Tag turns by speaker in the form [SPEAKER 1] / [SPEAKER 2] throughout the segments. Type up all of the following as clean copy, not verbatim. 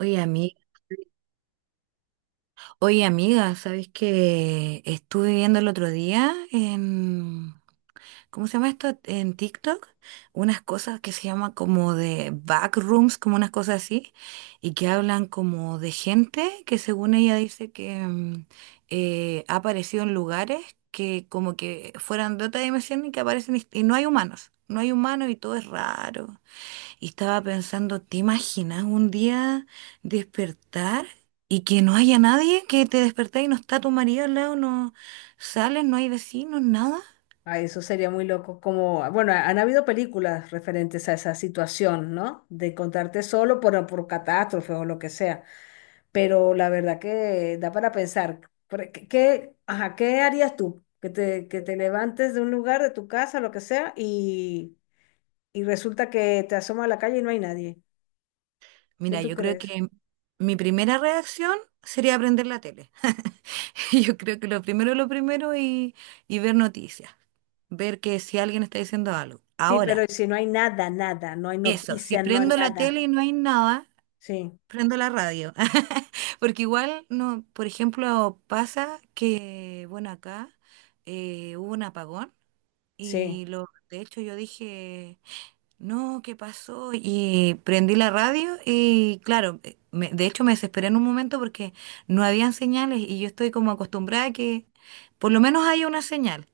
[SPEAKER 1] Oye, ami- Oye, amiga, ¿sabes que estuve viendo el otro día en, ¿cómo se llama esto? En TikTok, unas cosas que se llama como de backrooms, como unas cosas así, y que hablan como de gente que según ella dice que ha aparecido en lugares que como que fueran de otra dimensión y que aparecen y no hay humanos, no hay humanos y todo es raro. Y estaba pensando, ¿te imaginas un día despertar y que no haya nadie? Que te despertás y no está tu marido al lado, no sales, no hay vecinos, nada.
[SPEAKER 2] Ay, eso sería muy loco. Como, bueno, han habido películas referentes a esa situación, ¿no? De encontrarte solo por catástrofe o lo que sea. Pero la verdad que da para pensar. ¿Qué harías tú? Que te levantes de un lugar, de tu casa, lo que sea, y resulta que te asomas a la calle y no hay nadie. ¿Qué
[SPEAKER 1] Mira,
[SPEAKER 2] tú
[SPEAKER 1] yo creo
[SPEAKER 2] crees?
[SPEAKER 1] que mi primera reacción sería prender la tele. Yo creo que lo primero y ver noticias, ver que si alguien está diciendo algo.
[SPEAKER 2] Sí, pero
[SPEAKER 1] Ahora,
[SPEAKER 2] si no hay nada, nada, no hay
[SPEAKER 1] eso, si
[SPEAKER 2] noticia, no hay
[SPEAKER 1] prendo la
[SPEAKER 2] nada.
[SPEAKER 1] tele y no hay nada,
[SPEAKER 2] Sí,
[SPEAKER 1] prendo la radio. Porque igual, no, por ejemplo, pasa que, bueno, acá hubo un apagón
[SPEAKER 2] sí.
[SPEAKER 1] y lo, de hecho yo dije, no, ¿qué pasó? Y prendí la radio y claro, de hecho me desesperé en un momento porque no habían señales y yo estoy como acostumbrada a que por lo menos haya una señal.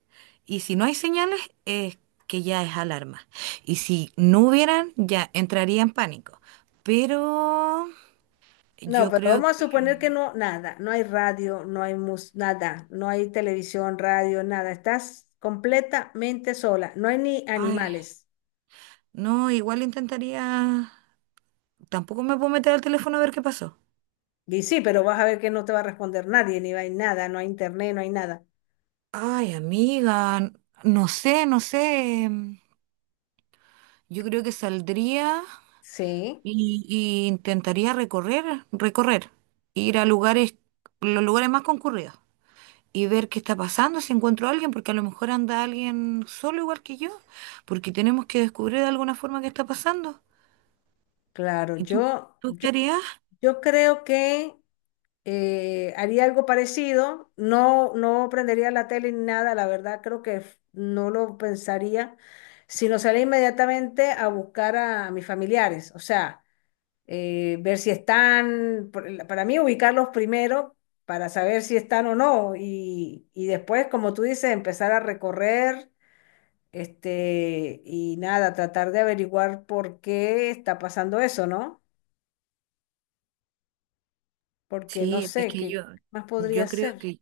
[SPEAKER 1] Y si no hay señales, es que ya es alarma. Y si no hubieran, ya entraría en pánico. Pero
[SPEAKER 2] No,
[SPEAKER 1] yo
[SPEAKER 2] pero
[SPEAKER 1] creo
[SPEAKER 2] vamos a
[SPEAKER 1] que...
[SPEAKER 2] suponer que no, nada, no hay radio, no hay mus, nada, no hay televisión, radio, nada, estás completamente sola, no hay ni
[SPEAKER 1] ay,
[SPEAKER 2] animales.
[SPEAKER 1] no, igual intentaría. Tampoco me puedo meter al teléfono a ver qué pasó.
[SPEAKER 2] Y sí, pero vas a ver que no te va a responder nadie, ni hay nada, no hay internet, no hay nada.
[SPEAKER 1] Ay, amiga, no sé, no sé. Yo creo que saldría
[SPEAKER 2] Sí,
[SPEAKER 1] y intentaría recorrer, ir a lugares, los lugares más concurridos y ver qué está pasando, si encuentro a alguien, porque a lo mejor anda alguien solo igual que yo, porque tenemos que descubrir de alguna forma qué está pasando.
[SPEAKER 2] claro,
[SPEAKER 1] ¿Y tú,
[SPEAKER 2] yo,
[SPEAKER 1] tú
[SPEAKER 2] yo,
[SPEAKER 1] qué harías?
[SPEAKER 2] yo creo que haría algo parecido, no, no prendería la tele ni nada, la verdad creo que no lo pensaría, sino salir inmediatamente a buscar a mis familiares, o sea. Ver si están, para mí ubicarlos primero para saber si están o no y, y después, como tú dices, empezar a recorrer este, y nada, tratar de averiguar por qué está pasando eso, ¿no? Porque no
[SPEAKER 1] Sí, es
[SPEAKER 2] sé,
[SPEAKER 1] que
[SPEAKER 2] ¿qué
[SPEAKER 1] yo,
[SPEAKER 2] más podría
[SPEAKER 1] yo creo
[SPEAKER 2] ser?
[SPEAKER 1] que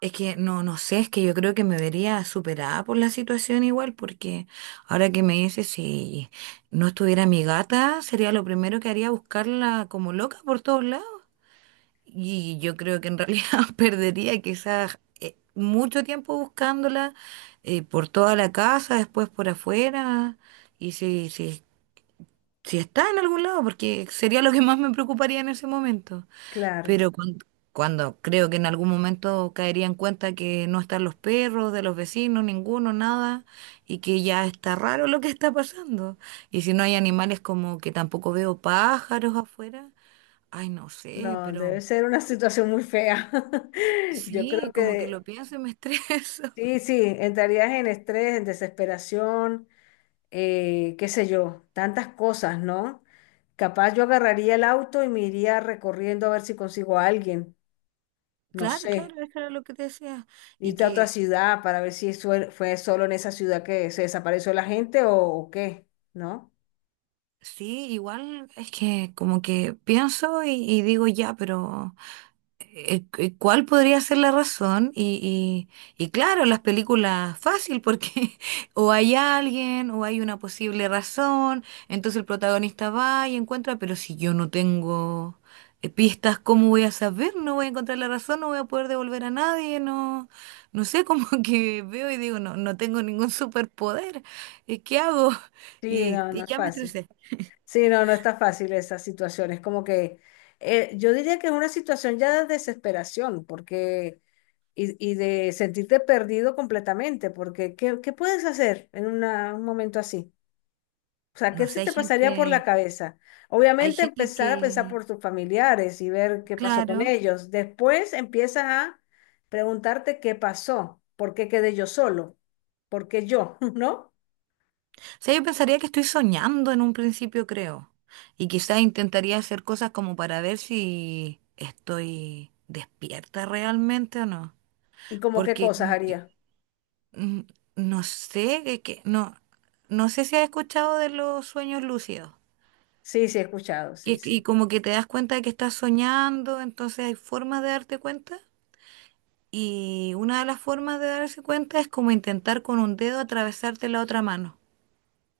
[SPEAKER 1] es que no, no sé, es que yo creo que me vería superada por la situación igual, porque ahora que me dices, si no estuviera mi gata, sería lo primero que haría buscarla como loca por todos lados. Y yo creo que en realidad perdería quizás mucho tiempo buscándola por toda la casa, después por afuera, y si, si, si está en algún lado, porque sería lo que más me preocuparía en ese momento.
[SPEAKER 2] Claro,
[SPEAKER 1] Pero cuan- Cuando, creo que en algún momento caería en cuenta que no están los perros de los vecinos, ninguno, nada, y que ya está raro lo que está pasando. Y si no hay animales como que tampoco veo pájaros afuera, ay, no sé,
[SPEAKER 2] no, debe
[SPEAKER 1] pero
[SPEAKER 2] ser una situación muy fea. Yo creo
[SPEAKER 1] sí, como que lo
[SPEAKER 2] que
[SPEAKER 1] pienso y me estreso.
[SPEAKER 2] sí, sí, entrarías en estrés, en desesperación. Qué sé yo, tantas cosas, ¿no? Capaz yo agarraría el auto y me iría recorriendo a ver si consigo a alguien, no
[SPEAKER 1] Claro,
[SPEAKER 2] sé,
[SPEAKER 1] claro, eso era lo que te decía. Y
[SPEAKER 2] irte a otra
[SPEAKER 1] que
[SPEAKER 2] ciudad para ver si fue solo en esa ciudad que se desapareció la gente o qué, ¿no?
[SPEAKER 1] sí, igual es que como que pienso y digo ya, pero... ¿Cuál podría ser la razón? Y claro, las películas fácil porque o hay alguien o hay una posible razón, entonces el protagonista va y encuentra, pero si yo no tengo pistas, ¿cómo voy a saber? No voy a encontrar la razón, no voy a poder devolver a nadie, no, no sé, como que veo y digo, no, no tengo ningún superpoder, ¿qué hago?
[SPEAKER 2] Sí,
[SPEAKER 1] Y,
[SPEAKER 2] no, no
[SPEAKER 1] y
[SPEAKER 2] es
[SPEAKER 1] ya me
[SPEAKER 2] fácil.
[SPEAKER 1] estresé.
[SPEAKER 2] Sí, no, no está fácil esa situación. Es como que yo diría que es una situación ya de desesperación, porque y de sentirte perdido completamente, porque ¿qué, qué puedes hacer en un momento así? O sea, ¿qué
[SPEAKER 1] No
[SPEAKER 2] se
[SPEAKER 1] sé,
[SPEAKER 2] te pasaría por la cabeza?
[SPEAKER 1] hay
[SPEAKER 2] Obviamente
[SPEAKER 1] gente
[SPEAKER 2] empezar a pensar
[SPEAKER 1] que,
[SPEAKER 2] por tus familiares y ver qué pasó con
[SPEAKER 1] claro.
[SPEAKER 2] ellos. Después empiezas a preguntarte qué pasó, por qué quedé yo solo, por qué yo, ¿no?
[SPEAKER 1] O sea, yo pensaría que estoy soñando en un principio, creo. Y quizás intentaría hacer cosas como para ver si estoy despierta realmente o no.
[SPEAKER 2] Y como qué
[SPEAKER 1] Porque
[SPEAKER 2] cosas
[SPEAKER 1] como que,
[SPEAKER 2] haría.
[SPEAKER 1] mm, no sé, no, no sé si has escuchado de los sueños lúcidos.
[SPEAKER 2] Sí, sí, he escuchado, sí,
[SPEAKER 1] Que, y
[SPEAKER 2] sí.
[SPEAKER 1] como que te das cuenta de que estás soñando, entonces hay formas de darte cuenta. Y una de las formas de darse cuenta es como intentar con un dedo atravesarte la otra mano.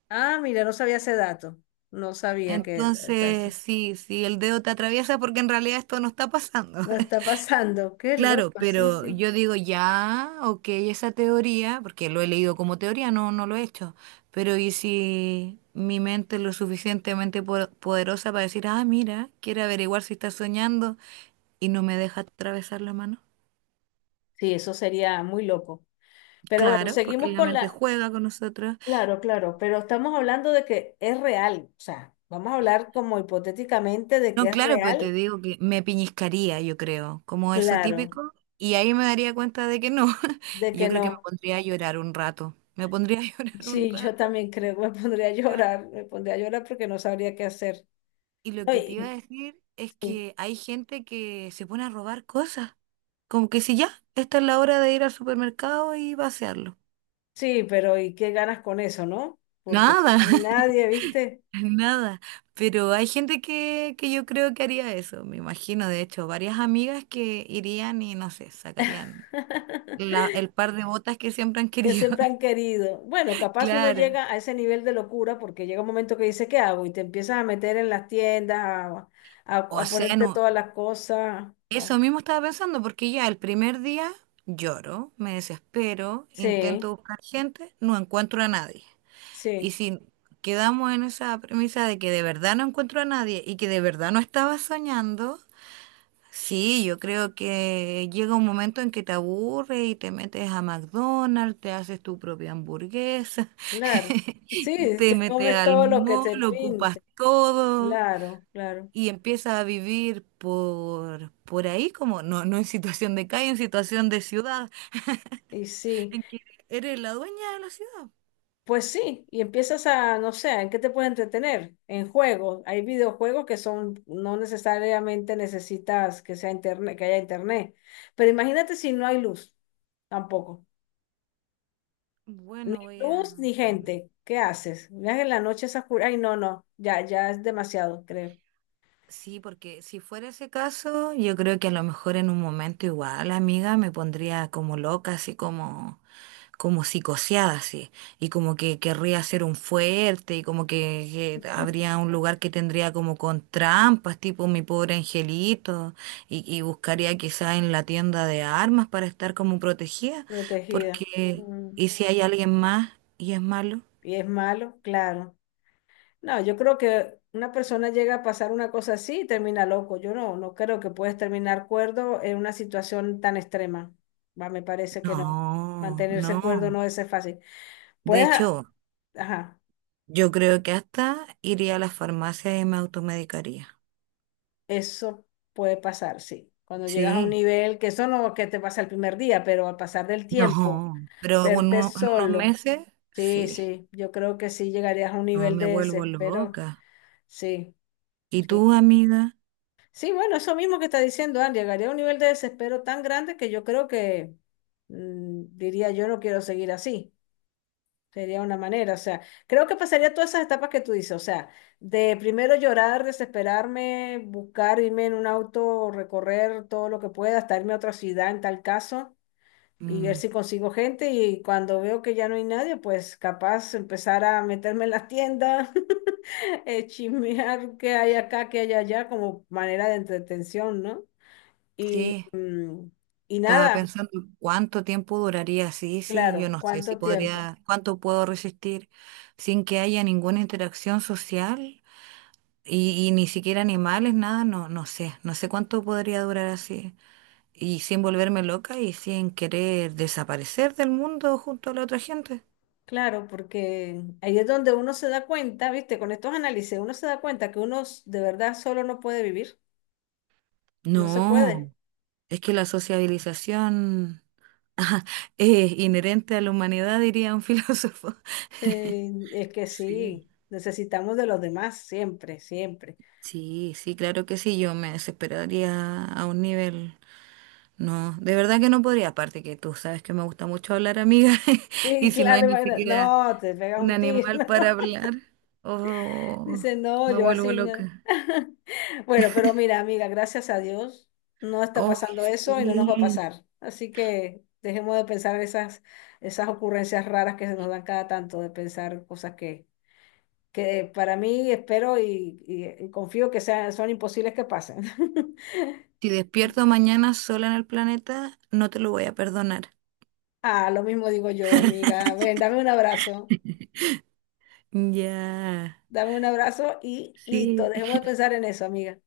[SPEAKER 2] Ah, mira, no sabía ese dato. No sabía que es eso.
[SPEAKER 1] Entonces, sí, sí, el dedo te atraviesa porque en realidad esto no está pasando.
[SPEAKER 2] No está pasando. Qué
[SPEAKER 1] Claro,
[SPEAKER 2] loco, sí,
[SPEAKER 1] pero
[SPEAKER 2] sí.
[SPEAKER 1] yo digo ya, ok, esa teoría, porque lo he leído como teoría, no, no lo he hecho, pero ¿y si mi mente es lo suficientemente poderosa para decir, ah, mira, quiere averiguar si está soñando y no me deja atravesar la mano?
[SPEAKER 2] Sí, eso sería muy loco. Pero bueno,
[SPEAKER 1] Claro, porque
[SPEAKER 2] seguimos
[SPEAKER 1] la
[SPEAKER 2] con
[SPEAKER 1] mente
[SPEAKER 2] la,
[SPEAKER 1] juega con nosotros.
[SPEAKER 2] claro, claro, pero estamos hablando de que es real, o sea, vamos a hablar como hipotéticamente de que
[SPEAKER 1] No,
[SPEAKER 2] es
[SPEAKER 1] claro, pero te
[SPEAKER 2] real,
[SPEAKER 1] digo que me piñiscaría, yo creo, como eso
[SPEAKER 2] claro,
[SPEAKER 1] típico, y ahí me daría cuenta de que no.
[SPEAKER 2] de
[SPEAKER 1] Y
[SPEAKER 2] que
[SPEAKER 1] yo creo que me
[SPEAKER 2] no.
[SPEAKER 1] pondría a llorar un rato. Me pondría a llorar un
[SPEAKER 2] Sí, yo
[SPEAKER 1] rato.
[SPEAKER 2] también creo, me pondría a
[SPEAKER 1] Esteban.
[SPEAKER 2] llorar, me pondría a llorar porque no sabría qué hacer.
[SPEAKER 1] Y lo
[SPEAKER 2] No,
[SPEAKER 1] que te
[SPEAKER 2] y-
[SPEAKER 1] iba a decir es
[SPEAKER 2] Sí,
[SPEAKER 1] que hay gente que se pone a robar cosas. Como que si ya, esta es la hora de ir al supermercado y vaciarlo.
[SPEAKER 2] sí, pero ¿y qué ganas con eso, no? Porque si
[SPEAKER 1] Nada,
[SPEAKER 2] no hay nadie, ¿viste?
[SPEAKER 1] nada. Pero hay gente que yo creo que haría eso. Me imagino, de hecho, varias amigas que irían y no sé, sacarían el par de botas que siempre han
[SPEAKER 2] Que
[SPEAKER 1] querido.
[SPEAKER 2] siempre han querido. Bueno, capaz uno
[SPEAKER 1] Claro.
[SPEAKER 2] llega a ese nivel de locura porque llega un momento que dice, ¿qué hago? Y te empiezas a meter en las tiendas, a, a-
[SPEAKER 1] O
[SPEAKER 2] a
[SPEAKER 1] sea,
[SPEAKER 2] ponerte
[SPEAKER 1] no,
[SPEAKER 2] todas las cosas. Ah,
[SPEAKER 1] eso mismo estaba pensando, porque ya el primer día lloro, me desespero,
[SPEAKER 2] sí,
[SPEAKER 1] intento buscar gente, no encuentro a nadie. Y
[SPEAKER 2] sí,
[SPEAKER 1] si quedamos en esa premisa de que de verdad no encuentro a nadie y que de verdad no estaba soñando, sí, yo creo que llega un momento en que te aburre y te metes a McDonald's, te haces tu propia hamburguesa,
[SPEAKER 2] claro. Sí,
[SPEAKER 1] te
[SPEAKER 2] te
[SPEAKER 1] metes
[SPEAKER 2] comes
[SPEAKER 1] al
[SPEAKER 2] todo lo que
[SPEAKER 1] mall,
[SPEAKER 2] te
[SPEAKER 1] ocupas
[SPEAKER 2] pinte.
[SPEAKER 1] todo.
[SPEAKER 2] Claro, claro.
[SPEAKER 1] Y empiezas a vivir por ahí, como no, no en situación de calle, en situación de ciudad,
[SPEAKER 2] Y sí,
[SPEAKER 1] en que eres la dueña de la ciudad.
[SPEAKER 2] pues sí, y empiezas a, no sé, ¿en qué te puedes entretener? En juegos. Hay videojuegos que son, no necesariamente necesitas que haya internet. Pero imagínate si no hay luz, tampoco. Ni
[SPEAKER 1] Bueno, voy a...
[SPEAKER 2] luz ni
[SPEAKER 1] mm,
[SPEAKER 2] gente. ¿Qué haces? Miras en la noche esa oscura. Ay, no, no. Ya, ya es demasiado, creo.
[SPEAKER 1] sí, porque si fuera ese caso, yo creo que a lo mejor en un momento igual, amiga, me pondría como loca, así como... como psicoseada, sí, y como que querría hacer un fuerte, y como que habría un lugar que tendría como con trampas, tipo mi pobre angelito, y buscaría quizá en la tienda de armas para estar como protegida,
[SPEAKER 2] Protegida.
[SPEAKER 1] porque, ¿y si hay alguien más y es malo?
[SPEAKER 2] Y es malo, claro. No, yo creo que una persona llega a pasar una cosa así y termina loco. Yo no, no creo que puedes terminar cuerdo en una situación tan extrema. Va, me parece que no.
[SPEAKER 1] No,
[SPEAKER 2] Mantenerse
[SPEAKER 1] no.
[SPEAKER 2] cuerdo no es fácil.
[SPEAKER 1] De
[SPEAKER 2] Puedes, a-
[SPEAKER 1] hecho,
[SPEAKER 2] ajá,
[SPEAKER 1] yo creo que hasta iría a la farmacia y me automedicaría.
[SPEAKER 2] eso puede pasar, sí. Cuando llegas a un
[SPEAKER 1] Sí,
[SPEAKER 2] nivel, que eso no que te pasa el primer día, pero al pasar del tiempo.
[SPEAKER 1] no, pero en
[SPEAKER 2] Verte
[SPEAKER 1] en unos
[SPEAKER 2] solo.
[SPEAKER 1] meses,
[SPEAKER 2] Sí,
[SPEAKER 1] sí.
[SPEAKER 2] sí, yo creo que sí llegarías a un
[SPEAKER 1] No
[SPEAKER 2] nivel
[SPEAKER 1] me
[SPEAKER 2] de
[SPEAKER 1] vuelvo
[SPEAKER 2] desespero.
[SPEAKER 1] loca.
[SPEAKER 2] Sí,
[SPEAKER 1] ¿Y
[SPEAKER 2] sí.
[SPEAKER 1] tú, amiga?
[SPEAKER 2] Sí, bueno, eso mismo que está diciendo Andy, llegaría a un nivel de desespero tan grande que yo creo que diría yo no quiero seguir así. Sería una manera, o sea, creo que pasaría todas esas etapas que tú dices, o sea, de primero llorar, desesperarme, buscar irme en un auto, recorrer todo lo que pueda, hasta irme a otra ciudad en tal caso y ver
[SPEAKER 1] Mm,
[SPEAKER 2] si consigo gente y cuando veo que ya no hay nadie, pues capaz empezar a meterme en la tienda, chismear qué hay acá, qué hay allá, como manera de entretención, ¿no? Y,
[SPEAKER 1] sí,
[SPEAKER 2] y
[SPEAKER 1] estaba
[SPEAKER 2] nada,
[SPEAKER 1] pensando cuánto tiempo duraría así, sí, yo
[SPEAKER 2] claro,
[SPEAKER 1] no sé si
[SPEAKER 2] ¿cuánto tiempo?
[SPEAKER 1] podría, cuánto puedo resistir sin que haya ninguna interacción social y ni siquiera animales, nada, no, no sé, no sé cuánto podría durar así y sin volverme loca y sin querer desaparecer del mundo junto a la otra gente.
[SPEAKER 2] Claro, porque ahí es donde uno se da cuenta, ¿viste? Con estos análisis uno se da cuenta que de verdad solo no puede vivir, no se puede.
[SPEAKER 1] No, es que la sociabilización es inherente a la humanidad, diría un filósofo.
[SPEAKER 2] Es que
[SPEAKER 1] Sí,
[SPEAKER 2] sí, necesitamos de los demás siempre, siempre.
[SPEAKER 1] sí, sí, claro que sí, yo me desesperaría a un nivel. No, de verdad que no podría, aparte que tú sabes que me gusta mucho hablar, amiga,
[SPEAKER 2] Sí,
[SPEAKER 1] y si no hay
[SPEAKER 2] claro,
[SPEAKER 1] ni
[SPEAKER 2] imagínate.
[SPEAKER 1] siquiera
[SPEAKER 2] No, te pegas
[SPEAKER 1] un
[SPEAKER 2] un tiro.
[SPEAKER 1] animal para hablar, oh,
[SPEAKER 2] Dice, no,
[SPEAKER 1] me
[SPEAKER 2] yo
[SPEAKER 1] vuelvo
[SPEAKER 2] así no.
[SPEAKER 1] loca.
[SPEAKER 2] Bueno, pero mira, amiga, gracias a Dios no está
[SPEAKER 1] Oh,
[SPEAKER 2] pasando eso y no nos va a
[SPEAKER 1] sí.
[SPEAKER 2] pasar. Así que dejemos de pensar esas, esas ocurrencias raras que se nos dan cada tanto, de pensar cosas que para mí espero y confío que sean, son imposibles que pasen.
[SPEAKER 1] Si despierto mañana sola en el planeta, no te lo voy a perdonar.
[SPEAKER 2] Ah, lo mismo digo yo, amiga. Ven, dame un abrazo.
[SPEAKER 1] Ya,
[SPEAKER 2] Dame un abrazo y listo,
[SPEAKER 1] sí.
[SPEAKER 2] dejemos de pensar en eso, amiga.